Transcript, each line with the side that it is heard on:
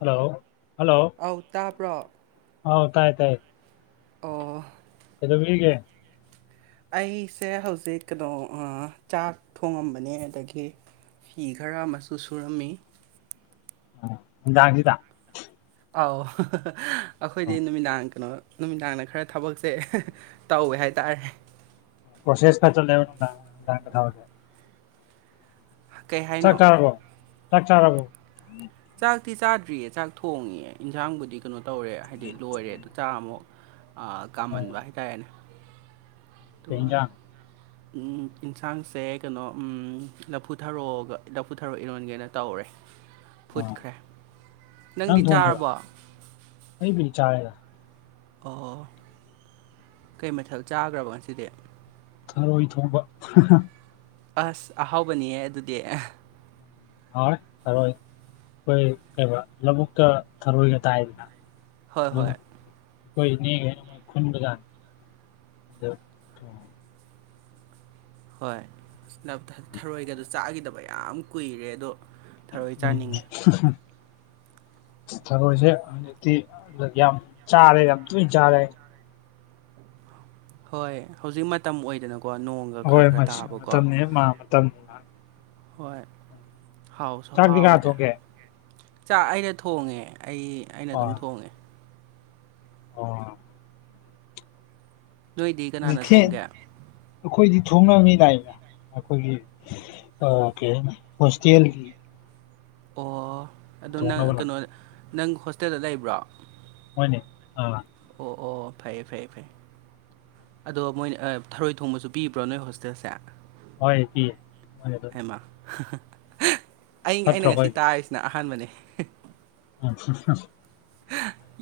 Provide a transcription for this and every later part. left: hello
right: ꯑꯧ ꯇꯥꯕ꯭ꯔꯣ
left: ꯍꯥꯎ ꯇꯥꯏ ꯇꯥꯏ
right: ꯑꯣ
left: ꯀꯗꯣꯕꯤꯒꯦ
right: ꯑꯩꯁꯦ ꯍꯧꯖꯤꯛ ꯀꯩꯅꯣ ꯆꯥꯛ ꯊꯣꯡꯉꯝꯕꯅꯦ ꯑꯗꯒꯤ ꯍꯤ ꯈꯔ ꯑꯃꯁꯨ ꯁꯨꯔꯝꯃꯤ
left: ꯅꯨꯡꯗꯥꯡꯁꯤꯗ
right: ꯑꯧ ꯑꯩꯈꯣꯏꯗꯤ ꯅꯨꯃꯤꯗꯥꯡ ꯀꯩꯅꯣ ꯅꯨꯃꯤꯗꯥꯡꯗ ꯈꯔ ꯊꯕꯛꯁꯦ ꯇꯧꯋꯦ ꯍꯥꯏꯇꯥꯔꯦ
left: ꯄꯣꯁꯦꯁ ꯆꯂ ꯀꯦ
right: ꯀꯩ
left: ꯆꯥꯛ
right: ꯍꯥꯏꯅꯣ
left: ꯆꯥꯔꯕꯣ ꯆꯥꯛ ꯆꯥꯔꯕꯣ
right: ꯆꯥꯛꯇꯤ ꯆꯥꯗ꯭ꯔꯤꯌꯦ ꯆꯥꯛ ꯊꯣꯡꯉꯦ ꯏꯟꯖꯥꯡꯕꯨꯗꯤ ꯀꯩꯅꯣ ꯇꯧꯔꯦ ꯍꯥꯏꯗꯤ ꯂꯣꯏꯔꯦ ꯑꯗꯨ ꯆꯥ ꯑꯃꯨꯛ
left: ꯑꯣ
right: ꯀꯥꯃꯟꯕ ꯍꯥꯏꯇꯥꯔꯦꯅꯦ
left: ꯀꯩ ꯍꯦꯜ ꯖꯥꯡ
right: ꯌꯦꯟꯁꯥꯡꯁꯦ ꯀꯩꯅꯣ ꯂꯐꯨꯊꯔꯣꯒ ꯂꯐꯨꯊꯔꯣ ꯏꯔꯣꯟꯒꯦꯅ ꯇꯧꯔꯦ
left: ꯎ
right: ꯐꯨꯠꯈ꯭ꯔꯦ
left: ꯅꯪ
right: ꯅꯪꯗꯤ
left: ꯊꯣꯡꯉꯦꯔꯣ
right: ꯆꯥꯔꯕꯣ
left: ꯑꯩꯕꯨ ꯆꯥꯏꯔ
right: ꯑꯣ ꯀꯩ ꯃꯊꯦꯜ ꯆꯥꯈ꯭ꯔꯕ ꯉꯁꯤꯗꯤ
left: ꯊꯔꯣꯏ ꯊꯣꯡꯕ
right: ꯑꯁ ꯑꯍꯥꯎꯕꯅꯤꯌꯦ ꯑꯗꯨꯗꯤ
left: ꯍꯣꯏ ꯊꯔꯣꯏ ꯑꯩꯈꯣꯏ ꯀꯩꯩꯅ ꯂꯧꯕꯨꯛꯇ ꯊꯔꯣꯏꯒ ꯇꯥꯏꯗꯅ
right: ꯍꯣꯏ
left: ꯑ
right: ꯍꯣꯏ
left: ꯑꯩꯈꯣꯏꯅꯦꯃꯣꯏ ꯈꯨꯟꯕꯗꯥ ꯑ
right: ꯍꯣꯏ ꯊꯔꯣꯏꯒ ꯑꯗꯨ ꯆꯥꯈꯤꯗꯕ ꯌꯥꯝ ꯀꯨꯏꯔꯦ ꯑꯗꯣ ꯊꯔꯣꯏ ꯆꯥꯅꯤꯡꯉꯦ
left: [unintelligible] ꯊꯔꯣꯏꯁꯦ ꯍꯧꯖꯤꯛꯇꯤ ꯌꯥꯝ ꯆꯥꯔꯦ ꯌꯥꯝ ꯇꯣꯏꯅ ꯆꯥꯔꯦ
right: ꯍꯣꯏ ꯍꯧꯖꯤꯛ ꯃꯇꯝ ꯑꯣꯏꯗꯅꯀꯣ ꯅꯣꯡ
left: ꯍꯣꯏ ꯃꯇꯝꯅꯤ ꯃꯥ ꯃꯇꯝꯅꯤ
right: ꯍꯣꯏ ꯍꯥꯎꯁꯨ
left: ꯆꯥꯛꯇꯤ ꯀꯅꯥ
right: ꯍꯥꯎꯑꯣꯏꯗꯦ
left: ꯊꯣꯡꯒꯦ
right: ꯆꯥꯛ ꯑꯩꯅ ꯊꯣꯡꯉꯦ ꯑꯩ ꯑꯩꯅ ꯑꯗꯨꯝ
left: ꯑꯣ
right: ꯊꯣꯡꯉꯦ
left: ꯑꯣ
right: ꯅꯣꯏꯗꯤ
left: ꯑꯗꯨ
right: ꯀꯅꯥꯅ
left: ꯊꯦꯡ
right: ꯊꯣꯡꯒꯦ
left: ꯑꯩꯈꯣꯏꯗꯤ ꯊꯣꯡꯅꯕ ꯃꯤꯅꯥꯏꯅꯦ ꯑꯩꯈꯣꯏꯒꯤ ꯀꯩ ꯍꯥꯏꯅꯤ ꯍꯣꯁꯇꯦꯜꯒꯤ
right: ꯑꯣ ꯑꯗꯨꯗꯣ ꯅꯪ
left: ꯊꯣꯡꯅꯕ ꯂꯥꯛ
right: ꯀꯩꯅꯣ ꯅꯪ ꯍꯣꯁꯇꯦꯜꯗ ꯂꯩꯕ꯭ꯔꯣ
left: ꯍꯅꯦ ꯑ
right: ꯑꯣ ꯑꯣ ꯐꯩꯌꯦ ꯐꯩꯌꯦ ꯐꯩ ꯑꯗꯣ ꯃꯣꯏ ꯊꯔꯣꯏ ꯊꯣꯡꯕꯁꯨ ꯄꯤꯕ꯭ꯔꯣ ꯅꯣꯏ ꯍꯣꯁꯇꯦꯜꯁꯦ
left: ꯍꯣꯏ ꯄꯤ ꯃꯣꯏꯅ ꯑꯗꯨꯝ
right: ꯍꯃ ꯑꯌꯪ ꯑꯩꯅ
left: ꯐꯠꯇ꯭ꯔꯣ
right: ꯉꯁꯤ
left: ꯑꯩꯈꯣꯏꯗꯤ
right: ꯇꯥꯔꯤꯁꯤꯅ ꯑꯍꯥꯟꯕꯅꯤ
left: ꯎꯝꯝ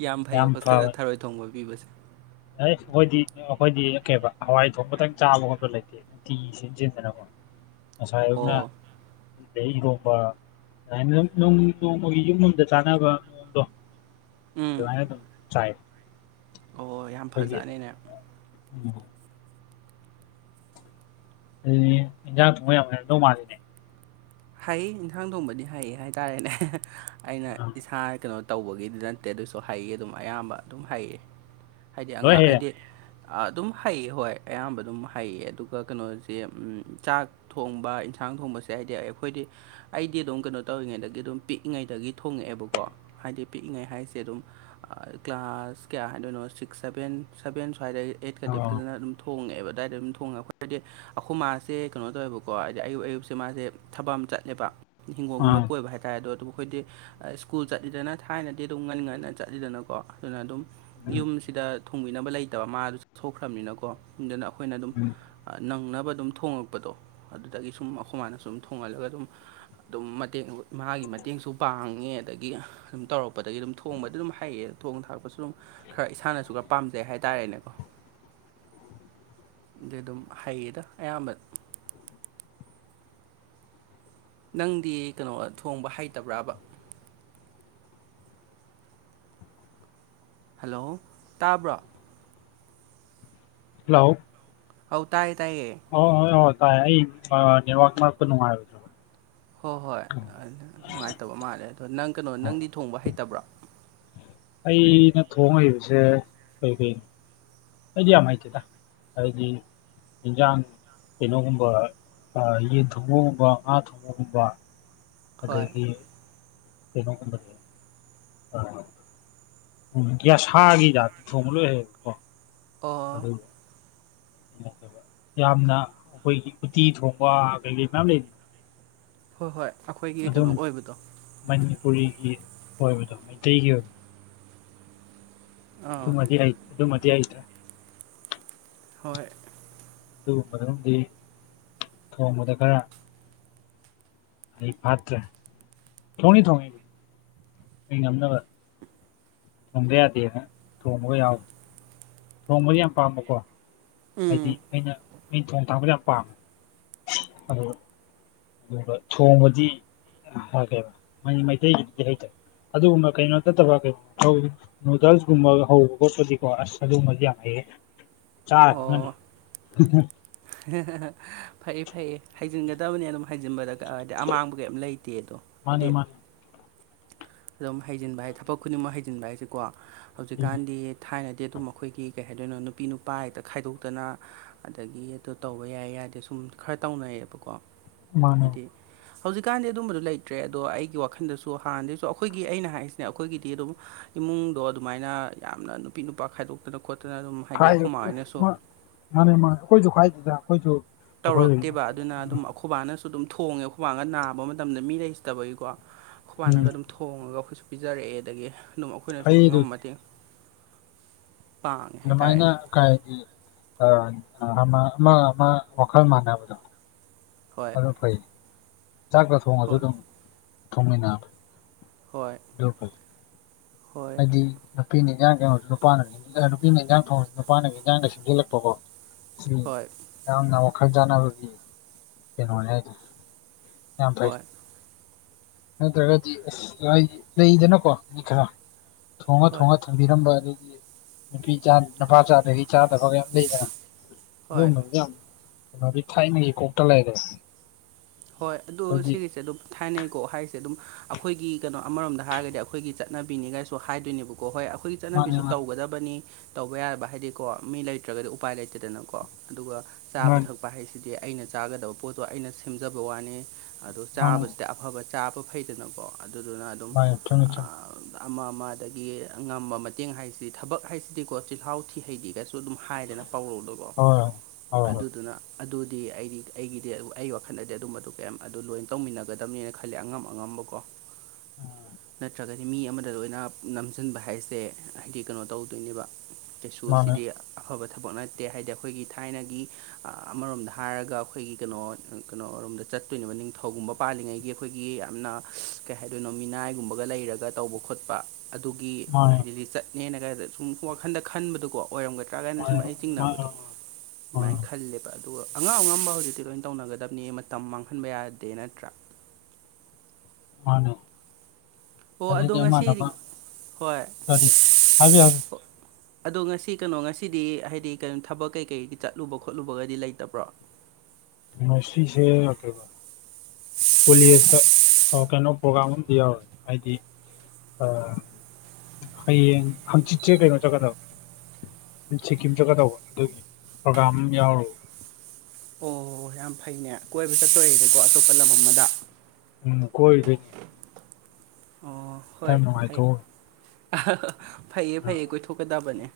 right: ꯌꯥꯝ ꯐꯩꯌꯦ ꯍꯣꯁꯇꯦꯜꯗ ꯊꯔꯣꯏ ꯊꯣꯡꯕ ꯄꯤꯕꯁꯦ
left: ꯍ ꯑꯩꯈꯣꯏꯗꯤ ꯑꯩꯈꯣꯏꯗꯤ ꯀꯩꯕ ꯍꯋꯥꯏ ꯊꯣꯡꯕꯇꯪ ꯆꯥꯕ ꯈꯣꯠꯄ ꯂꯩꯇꯦ ꯅꯨꯡꯇꯤ ꯁꯦꯝꯖꯤꯟꯗꯅꯀꯣ ꯉꯁꯥꯏ ꯑꯧꯅ
right: ꯑꯣ
left: ꯑꯗꯩ ꯏꯔꯣꯕ ꯑꯗꯨꯃꯥꯏꯅ ꯅꯣꯡꯃꯒꯤ ꯌꯨꯝ ꯑꯃꯗ ꯆꯥꯅꯕ ꯃꯑꯣꯡꯗꯣ
right: ꯎꯝ
left: ꯅ ꯑꯗꯨ ꯆ
right: ꯑꯣ ꯌꯥꯝ ꯐꯖꯅꯤꯅꯦ
left: ꯎꯝ ꯑꯗꯨꯗꯤ ꯏꯟꯖꯥꯡ ꯊꯣꯡꯕ ꯌꯥꯃ ꯂꯧꯧ ꯃꯥꯜꯂꯤꯅꯦ
right: ꯍꯩ ꯏꯟꯁꯥꯡ ꯊꯣꯡꯕꯗꯤ ꯍꯩꯌꯦ ꯍꯥꯏꯇꯥꯔꯦꯅꯦ ꯑꯩꯅ
left: ꯑꯥ
right: ꯏꯁꯥ ꯀꯩꯅꯣ ꯇꯧꯕꯒꯤꯗꯤ ꯅꯠꯇꯦ ꯑꯗꯨꯁꯨ ꯍꯩꯌꯦ ꯑꯗꯨꯝ ꯑꯌꯥꯝꯕ ꯑꯗꯨꯝ ꯍꯩꯌꯦ ꯍꯥꯏꯗꯤ
left: ꯂꯣꯏ
right: ꯑꯉꯥꯡ
left: ꯍꯩꯔꯦ
right: ꯍꯥꯏꯗꯤ ꯑꯗꯨꯝ ꯍꯩꯌꯦ ꯍꯣꯏ ꯑꯌꯥꯝꯕ ꯑꯗꯨꯝ ꯍꯩꯌꯦ ꯑꯗꯨꯒ ꯀꯩꯅꯣꯁꯦ ꯆꯥꯛ ꯊꯣꯡꯕ ꯏꯟꯁꯥꯡ ꯊꯣꯡꯕꯁꯦ ꯍꯥꯏꯗꯤ ꯈꯣꯏꯗꯤ ꯑꯩꯗꯤ ꯑꯗꯨꯝ ꯀꯩꯅꯣ ꯇꯧꯔꯤꯉꯩꯗꯒꯤ ꯑꯗꯨꯝ ꯄꯤꯛꯏꯉꯩꯗꯒꯤ ꯊꯣꯡꯉꯛꯑꯦꯕꯀꯣ ꯍꯥꯏꯗꯤ ꯄꯤꯛꯏꯉꯩ ꯍꯥꯏꯁꯦ ꯑꯗꯨꯝ ꯀ꯭ꯂꯥꯁ ꯀꯌꯥ ꯍꯥꯏꯗꯣꯏꯅꯣ ꯁꯤꯛꯁ ꯁꯚꯦꯟ ꯁꯕꯦꯟ ꯁ꯭ꯋꯥꯏꯗꯩ ꯑꯩꯠꯀꯗꯤ
left: ꯑꯣ
right: ꯐꯖꯅ ꯑꯗꯨꯝ ꯊꯣꯡꯉꯦ ꯑꯗꯥꯏꯗ ꯗꯨꯝ ꯍꯥꯏꯗꯤ ꯑꯩꯈꯣꯏ ꯃꯥꯁꯦ ꯀꯩꯅꯣ ꯇꯧꯋꯦꯕꯀꯣ ꯍꯥꯏꯗꯤ ꯑꯌꯨꯛ ꯑꯌꯨꯛꯁꯦ ꯃꯥꯁꯦ ꯊꯕꯛ ꯑꯃ ꯆꯠꯂꯦꯕ ꯍꯤꯡꯒꯣꯟꯒꯨꯝꯕ
left: ꯑꯥ
right: ꯀꯣꯏꯕ ꯍꯥꯏꯇꯥꯔꯦ ꯑꯗꯣ ꯈꯣꯏꯗꯤ ꯁ꯭ꯀꯨꯜ ꯆꯠꯂꯤꯗꯅ ꯊꯥꯏꯅꯗꯤ ꯑꯗꯨꯝ ꯉꯟ ꯉꯟꯅ ꯆꯠꯂꯤꯗꯅꯀꯣ ꯑꯗꯨꯅ ꯑꯗꯨꯝ
left: ꯎꯝ
right: ꯌꯨꯝꯁꯤꯗ ꯊꯣꯡꯕꯤꯅꯕ ꯂꯩꯇꯕ ꯃꯥꯗꯨ ꯆ ꯁꯣꯛꯈ꯭ꯔꯕꯅꯤꯅꯀꯣ ꯑꯗꯨꯅ ꯑꯩꯈꯣꯏꯅ ꯑꯗꯨꯝ
left: ꯎꯝ
right: ꯅꯪꯅꯕ ꯑꯗꯨꯝ ꯊꯣꯡꯉ ꯄꯗꯣ ꯑꯗꯨꯗꯒꯤ ꯁꯨꯝ ꯑꯩꯈꯣꯏꯃꯥꯏꯅ ꯁꯨꯝ ꯊꯣꯡꯍꯜꯂꯒ ꯑꯗꯨꯝ ꯑꯗꯨꯝ ꯃꯇꯦꯡ ꯏꯃꯒꯤ ꯃꯇꯦꯡꯁꯨ ꯄꯥꯡꯉꯦ ꯑꯗꯒꯤ ꯑꯗꯨꯝ ꯇꯧꯔꯛꯄꯗꯒꯤ ꯑꯗꯨꯝ ꯊꯣꯡꯕꯗꯤ ꯑꯗꯨꯝ ꯍꯩꯌꯦ ꯊꯣꯡ ꯊꯥꯛꯄꯁꯨ ꯑꯗꯨꯝ ꯈꯔ ꯏꯁꯥꯅꯁꯨ ꯈꯔ ꯄꯥꯝꯖꯩ ꯍꯥꯏꯇꯥꯔꯦꯅꯦꯀꯣ
left: [unintelligible]
right: ꯑ ꯑꯗꯨꯝ ꯍꯩꯌꯦꯗ ꯑꯌꯥꯝꯕ ꯅꯪꯗꯤ ꯀꯩꯅꯣ ꯊꯣꯡꯕ ꯍꯩꯇꯕ꯭ꯔꯕ ꯍꯜꯂꯣ ꯇꯥꯕ꯭ꯔꯣ
left: ꯍꯂꯣ
right: ꯍꯧ ꯇꯥꯏ ꯇꯥꯏꯌꯦ
left: ꯑꯣ ꯍꯣꯏ ꯍ ꯇꯥꯏ ꯑ ꯅ ꯋꯥ ꯃꯥꯁꯨꯅꯅꯨꯡꯥꯏ
right: ꯍꯣꯏ ꯍꯣꯏ ꯑꯗꯨ ꯅꯨꯡꯉꯥꯏꯇꯕ ꯃꯥꯜꯂꯦ ꯑꯗꯣ ꯅꯪ ꯀꯩꯅꯣ ꯅꯪꯗꯤ ꯊꯣꯡꯕ ꯍꯩꯇꯕ꯭ꯔꯣ
left: ꯑꯩꯅ ꯊꯣꯡꯉ ꯍꯩꯕꯁꯦ ꯀꯩ ꯀꯩ ꯍꯥꯏꯗꯤ ꯌꯥꯝ ꯍꯩꯇꯦꯗ ꯍꯥꯏꯗꯤ ꯌꯦꯟꯖꯥꯡ ꯀꯩꯅꯣꯒꯨꯝꯕ ꯌꯦꯟ ꯊꯣꯡꯕꯒꯨꯝꯕ ꯉꯥ ꯊꯣꯡꯕꯒꯨꯝꯕ
right: ꯍꯣꯏ
left: ꯑꯗꯩꯗꯤ ꯀꯩꯅꯣ [inaudible] ꯌꯥꯁꯥꯒꯤ ꯌꯥ ꯊꯣꯡꯂ [inaudible]
right: ꯑꯣ
left: ꯌꯥꯝꯅ ꯑꯩꯈꯣꯏꯒꯤ ꯎꯇꯤ ꯊꯣꯡꯕ ꯀꯩꯀꯩ ꯃꯌꯥꯝ ꯂꯩ
right: ꯍꯣꯏ ꯍꯣꯏ ꯑꯩꯈꯣꯏꯒꯤ
left: ꯑꯗꯨꯝ
right: ꯀꯩꯅꯣ ꯑꯣꯏꯕꯗꯣ
left: ꯃꯅꯤꯄꯨꯔꯤꯒꯤ ꯑꯣꯏꯕꯗꯣ ꯃꯩꯇꯩꯒꯤ ꯑꯣꯏꯕ
right: ꯑꯥ
left: ꯑꯗꯨꯃꯗꯤ ꯑꯗꯨꯃꯗꯤ
right: ꯍꯣꯏ
left: ꯑꯗꯨꯒꯨꯝꯕꯗꯨꯗꯤ ꯊꯣꯡꯕꯗ ꯈꯔ ꯍꯩꯐꯥꯠꯇ꯭ꯔꯦ ꯊꯣꯡꯉꯗꯤ ꯊꯣꯡꯉꯤ ꯑꯩ ꯉꯝꯅꯕ ꯊꯣꯡꯕ ꯌꯥꯗꯦꯅ ꯊꯣꯡꯕꯒ ꯌꯥꯎꯋꯤ ꯊꯣꯡꯕꯗꯤ ꯌꯥꯝ ꯄꯥꯝꯕꯀꯣ ꯍꯥꯏꯗꯤ
right: ꯎꯝ
left: ꯑꯩꯅ ꯑ ꯊꯣꯡ ꯊꯥꯛꯕꯗ ꯌꯥꯝ ꯄꯥꯝꯃꯦ ꯑꯗꯨꯒ ꯊꯣꯡꯕꯗꯤ ꯍꯥꯏꯈ꯭ꯔꯦꯕ ꯃꯩꯇꯩꯒꯤꯗꯨꯗꯤ ꯍꯥꯏꯇꯥꯔꯦ ꯑꯗꯨꯒꯨꯝꯕ ꯀꯩꯅꯣ ꯅꯠꯇꯕ ꯀ ꯅꯨꯗꯜꯁꯀꯨꯝꯕ ꯍꯧꯕ ꯈꯣꯠꯄꯗꯤꯀꯣ ꯑꯁ ꯑꯗꯨꯒꯨꯝꯕꯗꯤ ꯌꯥꯝ ꯍꯩꯌꯦ ꯆꯔꯥ ꯈꯪꯅꯤ
right: ꯑꯣ ꯐꯩꯌꯦ ꯐꯩꯌꯦ ꯍꯥꯏꯖꯤꯟꯒꯗꯕꯅꯤ ꯑꯗꯨꯝ ꯍꯥꯏꯖꯤꯟꯕꯗ ꯍꯥꯏꯗꯤ ꯑꯃꯥꯡꯕ ꯀꯩꯝ ꯂꯩꯇꯦꯗꯣ
left: ꯃꯥꯅꯦ
right: ꯍꯥꯏꯗꯤ
left: ꯃꯥꯅꯦ
right: ꯑꯗꯨꯝ ꯍꯩꯖꯤꯟꯕ ꯍꯥꯏ ꯊꯕꯛ ꯈꯨꯗꯤꯡꯃꯛ ꯍꯩꯖꯤꯟꯕ ꯍꯥꯏꯁꯦꯀꯣ ꯍꯧꯖꯤꯛꯀꯥꯟꯗꯤ ꯊꯥꯏꯅꯗꯤ ꯑꯗꯨꯝ ꯑꯩꯈꯣꯏꯒꯤ ꯀꯩ ꯍꯥꯏꯗꯣꯏꯅꯣ ꯅꯨꯄꯤ ꯅꯨꯄꯥ ꯍꯦꯛꯇ ꯈꯥꯏꯗꯣꯛꯇꯅ ꯑꯗꯒꯤ ꯑꯗꯨ ꯇꯧꯕ ꯌꯥꯏ ꯌꯥꯗꯦ ꯁꯨꯝ ꯈꯔ ꯇꯧꯅꯩꯌꯦꯕꯀꯣ
left: ꯃꯥꯅꯦ
right: ꯍꯥꯏꯗꯤ ꯍꯧꯖꯤꯛꯀꯥꯟꯗꯤ ꯑꯗꯨꯝꯕꯗꯨꯣ ꯂꯩꯇ꯭ꯔꯦ ꯑꯗꯣ ꯑꯩꯒꯤ ꯋꯥꯈꯜꯗꯁꯨ ꯍꯥꯟꯅꯗꯒꯤꯁꯨ ꯑꯩꯈꯣꯏꯒꯤ ꯑꯩꯅ ꯍꯥꯏꯔꯤꯁꯤꯅꯦ ꯑꯩꯈꯣꯏꯒꯤꯗꯤ ꯑꯗꯨꯝ ꯏꯃꯨꯡꯗꯣ ꯑꯗꯨꯃꯥꯏꯅ ꯌꯥꯝꯅ ꯅꯨꯄꯤ ꯅꯨꯄꯥ ꯈꯥꯏꯗꯣꯛꯇꯅ ꯈꯣꯠꯇꯅ ꯑꯗꯨꯝ ꯍꯥꯏꯗꯤ
left: ꯈꯥꯏꯌ
right: ꯑꯩꯈꯣꯏ ꯃꯥ ꯍꯣꯏꯅꯁꯨ
left: [inaudible] ꯃꯥꯅꯦ ꯃꯥꯅꯦ ꯑꯩꯈꯣꯏꯁꯨ ꯈꯥꯏꯗꯦꯗ ꯑꯩꯈꯣꯏꯁꯨ ꯑꯩꯈꯣꯏ
right: ꯇꯧꯔꯛꯇꯦꯕ ꯑꯗꯨꯅ ꯑꯗꯨꯝ ꯑꯩꯈꯣꯏꯕꯥꯅꯁꯨ ꯑꯗꯨꯝ ꯊꯣꯡꯉꯦ ꯈꯨꯈꯣꯏꯕꯥꯒ ꯅꯥꯕ ꯃꯇꯝꯗ ꯃꯤ ꯂꯩꯖꯇꯕꯒꯤꯀꯣ ꯑꯩꯈꯣꯏꯕꯥꯅꯒ
left: ꯎꯝ
right: ꯑꯗꯨꯝ ꯊꯣꯡꯉꯒ ꯑꯩꯈꯣꯏꯁꯨ ꯄꯤꯖꯔꯛꯑꯦ ꯑꯗꯒꯤ ꯑꯗꯨꯝ ꯑꯩꯈꯣꯏꯅꯁꯨ
left: ꯑꯩꯗꯨ
right: ꯑꯉꯝꯕ ꯃꯇꯦꯡ ꯄꯥꯡꯉꯦ
left: ꯑꯗꯨꯃꯥꯏꯅ
right: ꯍꯥꯏꯇꯥꯔꯦꯅꯦ
left: ꯀꯩ ꯍꯥꯏꯗꯤ ꯑꯃ ꯑꯃ ꯋꯥꯈꯜ ꯃꯥꯟꯅꯕꯗꯣ
right: ꯍꯣꯏ
left: ꯑꯗꯨ ꯐꯩ ꯆꯥꯛꯀ ꯊꯣꯉꯁꯨ
right: ꯍꯣꯏ
left: ꯑꯗꯨꯝ ꯊꯣꯡꯃꯤꯟꯅꯕꯗꯣ
right: ꯍꯣꯏ
left: ꯄꯜ [inaudible]
right: ꯍꯣꯏ
left: ꯍꯥꯏꯗꯤ ꯅꯨꯄꯤꯅ ꯏꯟꯖꯥꯡ [inaudible] ꯊꯪꯨꯔꯁꯨ ꯅꯨꯄꯥꯅ ꯅꯨꯄꯤꯅ ꯏꯟꯖꯥꯡ ꯊꯣꯡꯉꯁꯨ ꯅꯨꯄꯥꯅꯒꯤ ꯏꯟꯖꯥꯡꯗ ꯁꯦꯝꯖꯤꯜꯂꯛꯄꯀꯣ ꯑꯁꯤ
right: ꯍꯣꯏ
left: ꯌꯥꯝꯅ ꯋꯥꯈꯜ ꯆꯥꯟꯅꯕꯒꯤ ꯀꯩꯅꯣꯅꯦ ꯍꯥꯏꯇꯥꯔꯦ ꯌꯥꯝ ꯐꯩ
right: ꯍꯣꯏ
left: ꯅꯠꯇ꯭ꯔꯒꯗꯤ ꯑꯁ ꯍꯥꯏ ꯂꯩꯗꯅꯀꯣ ꯃꯤ ꯈꯔ ꯊꯣꯡꯉ
right: ꯍꯣꯏ
left: ꯊꯣꯡꯉ ꯊꯝꯕꯤꯔꯝꯕ ꯑꯗꯒꯤ ꯅꯨꯄꯤ ꯅꯨꯄꯥ ꯆꯥꯗꯒꯤ ꯆꯥꯗꯕ ꯀꯩ ꯂꯩꯗꯅ
right: ꯍꯣꯏ
left: ꯑꯗꯨꯒꯨꯝꯕꯗꯨꯗꯤ ꯌꯥꯝ ꯀꯩꯅꯣꯗꯤ ꯊꯥꯏꯅꯒꯤ ꯀꯣꯛꯇ ꯂꯩꯒ꯭ꯔꯦ
right: ꯍꯣꯏ ꯑꯗꯨ ꯁꯤꯒꯤꯁꯦ ꯑꯗꯨꯝ ꯊꯥꯏꯅꯩꯀꯣ ꯍꯥꯏꯁꯦ ꯑꯗꯨꯝ ꯑꯩꯈꯣꯏꯒꯤ ꯀꯩꯅꯣ ꯑꯃꯔꯣꯝꯗ ꯍꯥꯏꯔꯒꯗꯤ ꯑꯩꯈꯣꯏꯒꯤ ꯆꯠꯅꯕꯤꯅꯤꯒꯥꯏꯁꯨ ꯍꯥꯏꯗꯣꯏꯅꯦꯕꯀꯣ ꯍꯣꯏ ꯑꯩꯈꯣꯏꯒꯤ
left: ꯃꯥꯅꯤ
right: ꯆꯠꯅꯕꯤꯁꯨ
left: ꯃꯥꯅꯤ
right: ꯇꯧꯒꯗꯕꯅꯤ ꯇꯧꯕ ꯌꯥꯕ ꯍꯥꯏꯗꯤꯀꯣ ꯃꯤ ꯂꯩꯇ꯭ꯔꯒꯗꯤ ꯎꯄꯥꯏ ꯂꯩꯇꯗꯅꯀꯣ ꯑꯗꯨꯒ ꯆꯥꯕ
left: ꯃꯥꯅꯤ
right: ꯊꯛꯄ ꯍꯥꯏꯁꯤꯗꯤ ꯑꯩꯅ ꯆꯥꯒꯗꯕ ꯄꯣꯠꯇꯣ ꯑꯩꯅ ꯁꯦꯝꯖꯕ ꯋꯥꯅꯦ ꯑꯗꯣ
left: ꯃꯥꯅꯤ
right: ꯆꯥꯕꯁꯤꯗ ꯑꯐꯕ ꯆꯥꯕ ꯐꯩꯗꯅꯀꯣ ꯑꯗꯨꯗꯨꯅ ꯑꯗꯨꯝ
left: ꯃꯥꯅꯤ ꯆꯨꯝꯃꯤ ꯆꯨꯝꯃꯤ
right: ꯑꯥ ꯑꯃ ꯑꯃ ꯑꯗꯒꯤ ꯉꯝꯕ ꯃꯇꯦꯡ ꯍꯥꯏꯁꯤꯗꯤ ꯊꯕꯛ ꯍꯥꯏꯁꯤꯗꯤꯀꯣ ꯆꯤꯜꯍꯥꯎ ꯊꯤ ꯍꯩꯗꯤꯒ ꯁꯨ ꯑꯗꯨꯝ ꯍꯥꯏꯗꯅ ꯄꯧꯔꯛꯗꯣꯀꯣ
left: ꯍꯣꯏ ꯍꯣꯏ ꯍꯣꯏ
right: ꯑꯗꯨꯗꯨꯅ ꯑꯗꯨꯗꯤ ꯑꯩꯗꯤ ꯑꯩꯒꯤꯗꯤ ꯑꯩ ꯈꯅꯗꯤ ꯑꯗꯨꯝꯕꯗꯨ ꯀꯌꯥꯝ ꯑꯗꯨ ꯂꯣꯏꯅ ꯇꯧꯃꯤꯟꯅꯒꯗꯕꯅꯦꯅ ꯈꯜꯂꯦ ꯑꯉꯝ ꯑꯉꯝꯕꯀꯣ ꯅꯠꯇ꯭ꯔꯒꯗꯤ ꯃꯤ ꯑꯃꯗ ꯂꯣꯏꯅ ꯅꯝꯁꯤꯟꯕ ꯍꯥꯏꯁꯦ ꯍꯥꯏꯗꯤ ꯀꯩꯅꯣ ꯇꯧꯗꯣꯏꯅꯦꯕ ꯀꯩꯁꯨ
left: ꯃꯥꯅꯦ
right: ꯑꯁꯤꯗꯤ ꯑꯐꯕ ꯊꯕꯛ ꯅꯠꯇꯦ ꯍꯥꯏꯗꯤ ꯑꯩꯈꯣꯏꯒꯤ ꯊꯥꯏꯅꯒꯤ ꯑꯃꯔꯣꯝꯗ ꯍꯥꯏꯔꯒ ꯑꯩꯈꯣꯏꯒꯤ ꯀꯩꯅꯣ ꯀꯩꯅꯣꯔꯣꯝꯗ ꯆꯠꯇꯣꯏꯅꯦꯕ ꯅꯤꯡꯊꯧꯒꯨꯝꯕ ꯄꯥꯜꯂꯤꯉꯩꯒꯤ ꯑꯩꯈꯣꯏꯒꯤ ꯌꯥꯝꯅ ꯀꯩ ꯍꯥꯏꯗꯣꯏꯅꯣ ꯃꯤꯅꯥꯏꯒꯨꯝꯕꯒ ꯂꯩꯔꯒ ꯇꯧꯕ ꯈꯣꯠꯄ ꯑꯗꯨꯒꯤ
left: ꯃꯥꯅꯦ
right: ꯍꯥꯏꯗꯤꯗꯤ ꯆꯠꯅꯦꯅ ꯀꯥꯏꯗ ꯁꯨꯝ ꯋꯥꯈꯟꯗ ꯈꯟꯕꯗꯨꯀꯣ ꯑꯣꯏꯔꯝꯒꯗ ꯭ꯔꯥ ꯀꯥꯏꯅ ꯁꯨꯝ
left: ꯃꯥꯅꯦ
right: ꯑꯩ ꯆꯤꯡꯅꯕꯗꯣ
left: ꯃꯥꯅꯦ
right: ꯑꯗꯨꯃꯥꯏꯅ ꯈꯜꯂꯦꯕ ꯑꯗꯨꯒ ꯑꯉꯥꯡ ꯑꯉꯝꯕ ꯍꯧꯖꯤꯛꯇꯤ ꯂꯣꯏꯅ ꯇꯧꯅꯒꯗꯕ ꯑ ꯃꯇꯝ ꯃꯥꯡꯍꯟꯕ ꯌꯥꯗꯦ ꯅꯠꯇ꯭ꯔꯥ
left: ꯃꯥꯅꯦ
right: ꯑꯣ ꯑꯗꯣ
left: ꯑꯗꯨꯗꯤ
right: ꯉꯁꯤ
left: ꯑꯃꯅ ꯑꯃ
right: ꯍꯣꯏ
left: ꯀꯔꯤ ꯍꯥꯏꯕꯤꯌꯨ ꯍꯥꯏꯕꯤꯌꯨ
right: ꯑꯣ ꯑꯗꯣ ꯉꯁꯤ ꯀꯩꯅꯣ ꯉꯁꯤꯗꯤ ꯍꯥꯏꯗꯤ ꯀꯩꯅꯣ ꯊꯕꯛ ꯀꯩꯀꯩ ꯆꯠꯂꯨꯕ ꯈꯣꯠꯂꯨꯕꯒꯗꯤ ꯂꯩꯇꯕ꯭ꯔꯣ
left: ꯃꯁꯁꯦꯦꯕ ꯀꯣꯂꯦꯖꯇ ꯀꯩꯅꯣ ꯄ꯭ꯔꯣꯒꯥ꯭ꯔꯥꯝ ꯑꯝ ꯌꯥꯎꯔꯦ ꯍꯥꯏꯗꯤ ꯑ ꯑꯩ ꯆ ꯆꯦꯅ ꯆ ꯀꯗ ꯁꯤꯀꯤꯝ ꯆꯠꯀꯗꯧꯕ ꯑꯗꯨꯒꯤ ꯄ꯭ꯔꯣꯒꯥꯝ ꯑꯃ ꯌꯥꯎꯔꯨ
right: ꯑꯣ ꯌꯥꯝ ꯐꯩꯅꯦ ꯀꯣꯏꯕ ꯆꯠꯇꯣꯔꯦꯅꯦꯀꯣ ꯑꯇꯣꯞꯄ ꯂꯝ ꯑꯃꯗ
left: ꯎꯝ ꯀꯣꯏꯗꯅꯤ
right: ꯑꯣ ꯍꯣꯏ
left: ꯌꯥꯝꯔ
right: ꯐꯩ
left: ꯅꯨꯡꯉꯥꯏꯊꯣ
right: ꯐꯩꯌꯦ ꯐꯩꯌꯦ ꯀꯣꯏꯊꯣꯛꯀꯗꯕꯅꯦ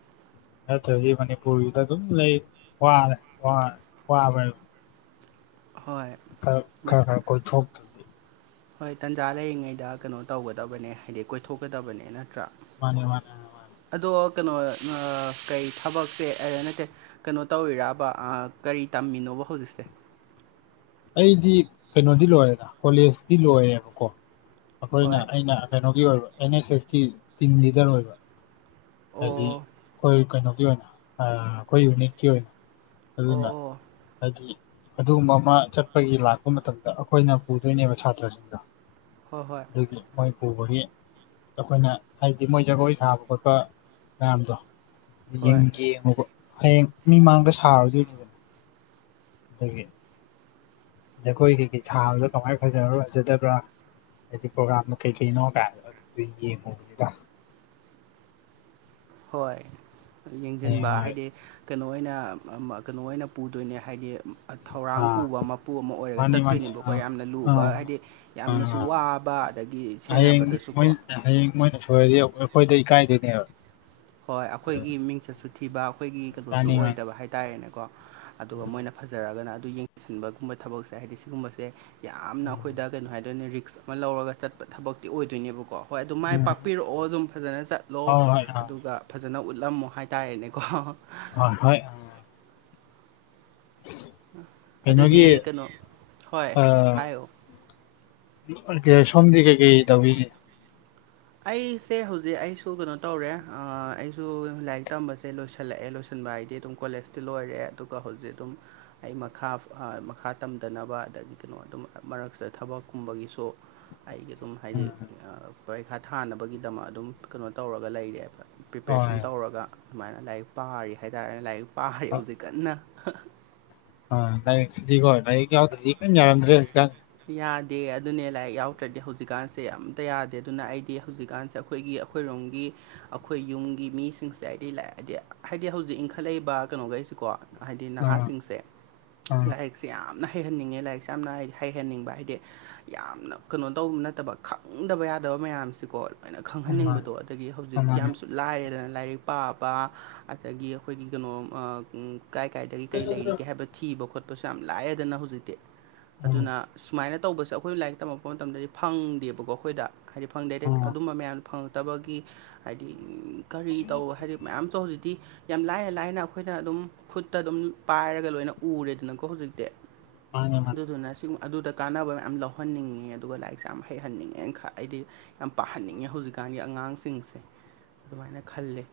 left: ꯅꯠꯇ꯭ꯔꯗꯤ ꯃꯅꯤꯄꯨꯔꯒꯤꯗ ꯑꯗꯨꯝ ꯂꯩ ꯋꯥꯔꯦ ꯋꯥꯔꯦ ꯋꯥꯕ
right: ꯍꯣꯏ
left: ꯈꯔ
right: ꯃꯠ
left: ꯈꯔ ꯈꯔ ꯀꯣꯏ ꯊꯣꯛ
right: ꯍꯣꯏ ꯇꯟꯖꯥ ꯂꯩꯔꯤꯉꯩꯗ ꯀꯩꯅꯣ ꯇꯧꯒꯗꯕꯅꯦ ꯍꯥꯏꯗꯤ ꯀꯣꯏꯊꯣꯛꯀꯗꯕꯅꯦ ꯅꯠꯇ꯭ꯔꯥ
left: ꯃꯥꯅꯦ ꯃꯥꯅꯦ ꯃꯥꯅꯦ
right: ꯑꯗꯣ ꯀꯩꯅꯣ ꯀꯩ ꯊꯕꯛꯁꯦ ꯍꯥꯏ ꯅꯠꯇꯦ ꯀꯩꯅꯣ ꯇꯧꯔꯤꯔꯕ ꯀꯔꯤ ꯇꯝꯃꯤꯅꯣꯕ ꯍꯧꯖꯤꯛꯁꯦ
left: ꯑꯩꯗꯤ ꯀꯩꯅꯣꯗꯤ ꯂꯣꯏꯔꯦꯗ ꯀꯣꯂꯦꯖꯇꯤ ꯂꯣꯏꯔꯦꯕꯀꯣ ꯑꯩꯈꯣꯏꯅ
right: ꯍꯣꯏ
left: ꯑꯩꯅ ꯀꯩꯅꯣꯒꯤ ꯑꯣꯏꯕ ꯑꯦꯟ ꯑꯦꯁ ꯑꯦꯁꯀꯤ ꯇꯤꯝ ꯂꯤꯗꯔ ꯑꯣꯏꯕ ꯍꯥꯏꯗꯤ
right: ꯑꯣ
left: ꯑꯩꯈꯣꯏ ꯀꯩꯅꯣꯒꯤ ꯑꯣꯏꯅ ꯑꯩꯈꯣꯏ ꯌꯨꯅꯤꯠꯀꯤ ꯑꯣꯏꯅ ꯑꯗꯨꯅ
right: ꯑꯣ
left: ꯍꯥꯏꯗꯤ ꯑꯗꯨꯒꯨꯝꯕ ꯑꯃ ꯆꯠꯄꯒꯤ ꯂꯥꯛꯄ ꯃꯇꯝꯗ ꯑꯩꯈꯣꯏꯅ ꯄꯨꯗꯣꯏꯅꯦꯕ ꯁꯥꯇ꯭ꯔꯁꯤꯡꯗꯣ
right: ꯍꯣꯏ ꯍꯣꯏ
left: ꯑꯗꯒꯤ ꯃꯥꯏ ꯄꯨꯕꯒꯤ ꯑꯩꯈꯣꯏꯅ ꯍꯥꯏꯗꯤ ꯃꯣꯏ ꯖꯒꯣꯏ ꯊꯥꯕ ꯈꯣꯠꯄ ꯃꯌꯥꯝꯗꯣ
right: ꯍꯣꯏ ꯍꯣꯏ
left: ꯌꯦꯡꯉꯨꯕ ꯍꯌꯦꯡ ꯃꯤ ꯃꯥꯡꯗ ꯁꯥꯔꯗꯣꯏꯅꯤꯗꯅ ꯑꯗꯒꯤ ꯖꯈꯣꯏꯒꯤ ꯁꯥꯕꯗꯣ ꯀꯃꯥꯏꯅ ꯐꯖꯔ ꯐꯖꯗꯕ꯭ꯔꯥ ꯍꯥꯏꯗꯤ ꯄ꯭ꯔꯣꯒꯥꯝꯗꯣ ꯀꯩ ꯀꯩꯅꯣ ꯀ ꯑꯗꯨ ꯌꯦꯡꯉꯨꯕꯅꯤꯗ
right: ꯍꯣꯏ
left: ꯍꯌꯦꯡ
right: ꯌꯦꯡꯁꯤꯟꯕ
left: ꯍꯣꯏ
right: ꯍꯥꯏꯗꯤ ꯀꯩꯅꯣ ꯑꯣꯏꯅ ꯀꯩꯅꯣ ꯑꯣꯏꯅ ꯄꯨꯗꯣꯏꯅꯦ ꯍꯥꯏꯗꯤ ꯊꯧꯔꯥꯡ
left: ꯑꯥ
right: ꯄꯨꯕ ꯃꯄꯨ ꯑꯃ ꯑꯣꯏꯔꯒ
left: ꯃꯥꯅꯤ ꯃꯥꯅꯤ
right: ꯆꯠꯇꯣꯏꯅꯦꯕꯀꯣ
left: ꯑꯥ
right: ꯌꯥꯝꯅ
left: ꯑꯥ
right: ꯂꯨꯕ ꯍꯥꯏꯗꯤ ꯌꯥꯝꯅꯁꯨ
left: ꯑꯥ
right: ꯋꯥꯕ ꯑꯗꯒꯤ
left: ꯍꯌꯦꯡ
right: ꯁꯦꯟꯅꯕꯗꯁꯨ
left: ꯃꯣꯏ ꯍꯌꯦꯡ ꯃꯣꯏꯅ ꯁꯣꯏꯔꯗꯤ ꯑꯩꯈꯣꯏꯗ ꯏꯀꯥꯏꯗꯣꯏꯅꯦꯕ
right: ꯍꯣꯏ ꯑꯩꯈꯣꯏꯒꯤ ꯃꯤꯡꯆꯠꯁꯨ ꯊꯤꯕ ꯑꯩꯈꯣꯏꯒꯤ ꯀꯩꯅꯣꯁꯨ
left: ꯃꯥꯅꯤ ꯃꯥꯅꯤ
right: ꯑꯣꯏꯗꯕ ꯍꯥꯏꯇꯥꯔꯦꯅꯦꯀꯣ ꯑꯗꯨꯒ ꯃꯣꯏꯅ ꯐꯖꯔꯒꯅ ꯑꯗꯨ ꯌꯦꯡꯁꯤꯟꯕꯒꯨꯝꯕ ꯊꯕꯛꯁꯦ ꯍꯥꯏꯗꯤ ꯁꯤꯒꯨꯝꯕꯁꯦ ꯌꯥꯝꯅ
left: ꯎꯝ
right: ꯑꯩꯈꯣꯏꯗ ꯀꯩꯅꯣ ꯍꯥꯏꯗꯣꯏꯅꯦ ꯔꯤꯛꯁ ꯑꯃ ꯂꯧꯔꯒ ꯆꯠꯄ ꯊꯕꯛꯇꯤ ꯑꯣꯏꯗꯣꯏꯅꯦꯕꯀꯣ ꯍꯣꯏ ꯑꯗꯨ ꯃꯥꯏ
left: ꯎꯝ ꯎꯝ
right: ꯄꯥꯛꯄꯤꯔꯛꯑꯣ ꯑꯗꯨꯝ ꯐꯖꯅ ꯆꯠꯂꯣ
left: ꯍꯣꯏ ꯍꯣꯏ ꯑꯥ
right: ꯑꯗꯨꯒ ꯐꯖꯅ ꯎꯠꯂꯝꯃꯣ ꯍꯥꯏꯇꯥꯔꯦꯅꯦꯀꯣ
left: ꯍꯣꯏ ꯍꯣꯏ [unintelligible]
right: ꯑꯗꯨꯗꯤ
left: ꯀꯩꯅꯣꯒꯤ
right: ꯀꯩꯅꯣ ꯍꯣꯏ
left: ꯑꯥ
right: ꯍꯥꯏꯌꯣ
left: ꯁꯣꯝꯗꯤ ꯀꯩ ꯀꯩ ꯇꯣꯏꯕꯤꯔꯤ
right: ꯑꯩꯁꯦ ꯍꯧꯖꯤꯛ ꯑꯩꯁꯨ ꯀꯩꯅꯣ ꯇꯧꯔꯦ ꯑꯩꯁꯨ ꯂꯥꯏꯔꯤꯛ ꯇꯝꯕꯁꯦ ꯂꯣꯏꯁꯤꯜꯂꯛꯑꯦ ꯂꯣꯏꯜꯦ ꯊꯤꯟꯕ ꯍꯥꯏꯗꯤ ꯑꯗꯨꯝ ꯀꯣꯂꯦꯖꯇꯤ ꯂꯣꯏꯔꯦ ꯑꯗꯨꯒ ꯍꯧꯖꯤꯛ ꯑꯗꯨꯝ ꯑꯩ ꯃꯈꯥ ꯃꯈꯥ ꯇꯝꯗꯅꯕ ꯑꯗꯒꯤ ꯀꯩꯅꯣ ꯑꯗꯨꯝ ꯃꯔꯛꯁꯤꯗ ꯊꯕꯛꯀꯨꯝꯕꯒꯤꯁꯨ ꯑꯩꯒꯤ ꯑꯗꯨꯝ ꯍꯥꯏꯗꯤ ꯄꯔꯤꯈꯥ ꯊꯥꯅꯕꯒꯤꯗꯃꯛ ꯑꯗꯨꯝ ꯀꯩꯅꯣ ꯇꯧꯔꯒ ꯂꯩꯔꯦꯕ ꯄ꯭ꯔꯤꯄꯦꯔꯦꯁꯟ
left: ꯍꯣꯏ
right: ꯇꯧꯔꯒ ꯑꯗꯨꯃꯥꯏꯅ ꯂꯥꯏꯔꯤꯛ ꯄꯥꯔꯤ ꯍꯥꯏꯇꯥꯔꯦꯅꯦ ꯂꯥꯏꯔꯤꯛ ꯄꯥꯔꯤ ꯍꯧꯖꯤꯛ ꯀꯟꯅ
left: ꯑ ꯂꯥꯏꯔꯤꯛ ꯁꯤꯗꯤ ꯂꯥꯏꯔꯤꯛ ꯌꯥꯎꯗ꯭ꯔꯦꯗꯤ ꯀ ꯌꯥꯎꯔꯗ꯭ꯔꯦ
right: ꯌꯥꯗꯦ ꯑꯗꯨꯅꯦ ꯂꯥꯏꯔꯤꯛ ꯌꯥꯎꯗ꯭ꯔꯗꯤ ꯍꯧꯖꯤꯛꯀꯥꯟꯁꯦ ꯑꯝꯇ ꯌꯥꯗꯦ ꯑꯗꯨꯅ ꯑꯩꯗꯤ ꯍꯧꯖꯤꯛꯀꯥꯟꯁꯦ ꯑꯩꯈꯣꯏꯒꯤ ꯑꯩꯈꯣꯏꯔꯣꯝꯒꯤ ꯑꯩꯈꯣꯏ ꯌꯨꯝꯒꯤ ꯃꯤꯁꯤꯡꯁꯦ ꯍꯥꯏꯗꯤ ꯂꯥꯛꯑꯦꯗꯤ ꯍꯥꯏꯗꯤ ꯍꯧꯖꯤꯛ ꯏꯟꯈꯠꯂꯛꯏꯕ ꯀꯩꯅꯣꯈꯩꯁꯤꯀꯣ ꯍꯥꯏꯗꯤ
left: ꯑꯥ
right: ꯅꯍꯥꯁꯤꯡꯁꯦ
left: ꯑꯥ
right: ꯂꯥꯏꯔꯤꯛꯁꯦ ꯌꯥꯝꯅ ꯍꯩꯍꯟꯅꯤꯡꯉꯦ ꯂꯥꯏꯔꯤꯛꯁꯦ ꯌꯥꯝꯅ ꯍꯩ ꯍꯩꯍꯟꯅꯤꯡꯕ ꯍꯥꯏꯗꯤ ꯌꯥꯝꯅ ꯀꯩꯅꯣ ꯇꯧꯕ ꯅꯠꯇꯕ ꯈꯪꯗꯕ ꯌꯥꯗꯕ ꯃꯌꯥꯝꯁꯤꯀꯣ ꯍꯥꯏꯅ ꯈꯪꯍꯟꯅꯤꯡꯕꯗꯣ
left: ꯃꯥꯅꯦ
right: ꯑꯗꯒꯤ ꯍꯧꯖꯤꯛꯇꯤ
left: ꯃꯥꯅꯦ
right: ꯌꯥꯝꯁꯨ ꯂꯥꯏꯔꯦꯗꯅ ꯂꯥꯏꯔꯤꯛ ꯄꯥꯕ ꯑꯗꯒꯤ ꯑꯩꯈꯣꯏꯒꯤ ꯀꯩꯅꯣ ꯀꯥꯏ ꯀꯥꯏꯗꯒꯤ ꯀꯩ ꯂꯩꯔꯤꯒꯦ ꯍꯥꯏꯕ ꯊꯤꯕ ꯈꯣꯠꯄꯁꯨ ꯌꯥꯝ ꯂꯥꯛꯑꯦꯗꯅ ꯍꯧꯖꯤꯛꯇꯤ
left: ꯎꯝ
right: ꯑꯗꯨꯅ ꯁꯨꯃꯥꯏꯅ ꯇꯧꯕꯁꯦ ꯑꯩꯈꯣꯏꯅ ꯂꯥꯏꯔꯤꯛ ꯇꯝꯃꯛꯄ ꯃꯇꯝꯗꯗꯤ ꯐꯪꯗꯦꯕꯀꯣ ꯑꯩꯈꯣꯏꯗ ꯍꯥꯏꯗꯤ ꯐꯪ ꯦꯏꯔꯦꯛ
left: ꯎꯝ
right: ꯑꯗꯨꯝꯕ ꯃꯌꯥꯝ ꯐꯪꯉꯛꯇꯕꯒꯤ ꯍꯥꯏꯗꯤ ꯀꯔꯤ ꯇꯧ ꯍꯥꯏꯗꯤ ꯃꯌꯥꯝꯁꯨ ꯍꯧꯖꯤꯛꯇꯤ ꯌꯥꯝ ꯂꯥꯏꯅ ꯂꯥꯏꯅ ꯑꯩꯈꯣꯏꯅ ꯑꯗꯨꯝ ꯈꯨꯠꯇ ꯑꯗꯨꯝ ꯄꯥꯏꯔꯒ ꯂꯣꯏꯅ ꯎꯔꯦꯗꯅꯀꯣ ꯍꯧꯖꯤꯛꯇꯤ
left: ꯃꯥꯅꯦ ꯃꯥꯅꯦ
right: ꯑꯗꯨꯗꯨꯅ ꯑꯗꯨꯗ ꯀꯥꯟꯅꯕ ꯃꯌꯥꯝ ꯂꯧꯍꯟꯅꯤꯡꯉꯦ ꯑꯗꯨꯒ ꯂꯥꯏꯔꯤꯛꯁꯦ ꯌꯥꯝ ꯍꯩꯍꯟꯅꯤꯡꯉꯦꯅ ꯈ ꯑꯩꯗꯤ ꯌꯥꯝ ꯄꯥꯍꯟꯅꯤꯡꯉꯦ ꯍꯧꯖꯤꯛꯀꯥꯟꯒꯤ ꯑꯉꯥꯡꯁꯤꯡꯁꯦ ꯑꯗꯨꯃꯥꯏꯅ ꯈꯜꯂꯦ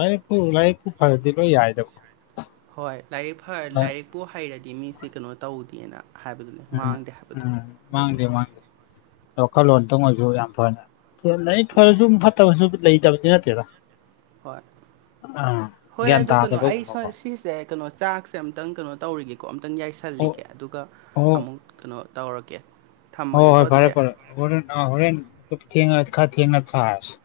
left: ꯂꯥꯏ ꯂꯥꯏꯨ ꯐꯔꯗꯤꯕ ꯌꯥꯏꯗ
right: ꯍꯣꯏ ꯂꯥꯏꯔꯤꯛ ꯂꯥꯏꯔꯤꯛꯄꯨ ꯍꯩꯔꯗꯤ ꯃꯤꯁꯦ ꯀꯩꯅꯣ ꯇꯧꯗꯦꯅ ꯍꯥꯏꯕꯗꯨꯅꯤ
left: ꯎꯝ
right: ꯃꯥꯡꯗꯦ ꯍꯥꯏꯕꯗꯣ
left: ꯎꯝ ꯃꯥꯡꯗꯦ
right: ꯑꯗꯨꯅꯤꯀꯣ
left: ꯃꯥꯡꯗꯦ ꯋꯥꯈꯜꯂꯣꯟꯇꯪ ꯑꯣꯏꯁꯨ ꯌꯥꯝ ꯐꯅ ꯐꯔꯁꯨ ꯐꯠꯇꯕꯁꯨ ꯂꯩꯇꯕꯗꯤ ꯅꯠꯇꯦꯗ
right: ꯍꯣꯏ
left: ꯑꯥ
right: ꯍꯣꯏ
left: ꯒ꯭ꯌꯥꯟ
right: ꯑꯗꯨ ꯀꯩꯅꯣ ꯑꯩ ꯁꯣ
left: ꯇꯥꯗꯕꯒꯨꯝꯕꯀꯣ
right: ꯁꯤꯁꯦ ꯀꯩꯅꯣ ꯆꯥꯛꯁꯦ ꯑꯃꯝꯛꯇꯪ ꯀꯩꯅꯣ ꯇꯧꯔꯤꯒꯦꯀꯣ ꯑꯃꯝꯛꯇꯪ
left: ꯑꯣ
right: ꯌꯥꯏꯁꯜꯂꯤꯒꯦ ꯑꯗꯨꯒ ꯑꯃꯨꯛ ꯀꯩꯅꯣ ꯇꯧꯔꯛꯀꯦ
left: ꯍ ꯍꯣꯏ ꯐꯔꯦ ꯐꯔ ꯍꯔꯦꯟ ꯍꯔꯦꯟ ꯊ ꯑꯠꯈꯥ ꯊꯅ ꯊꯥꯁ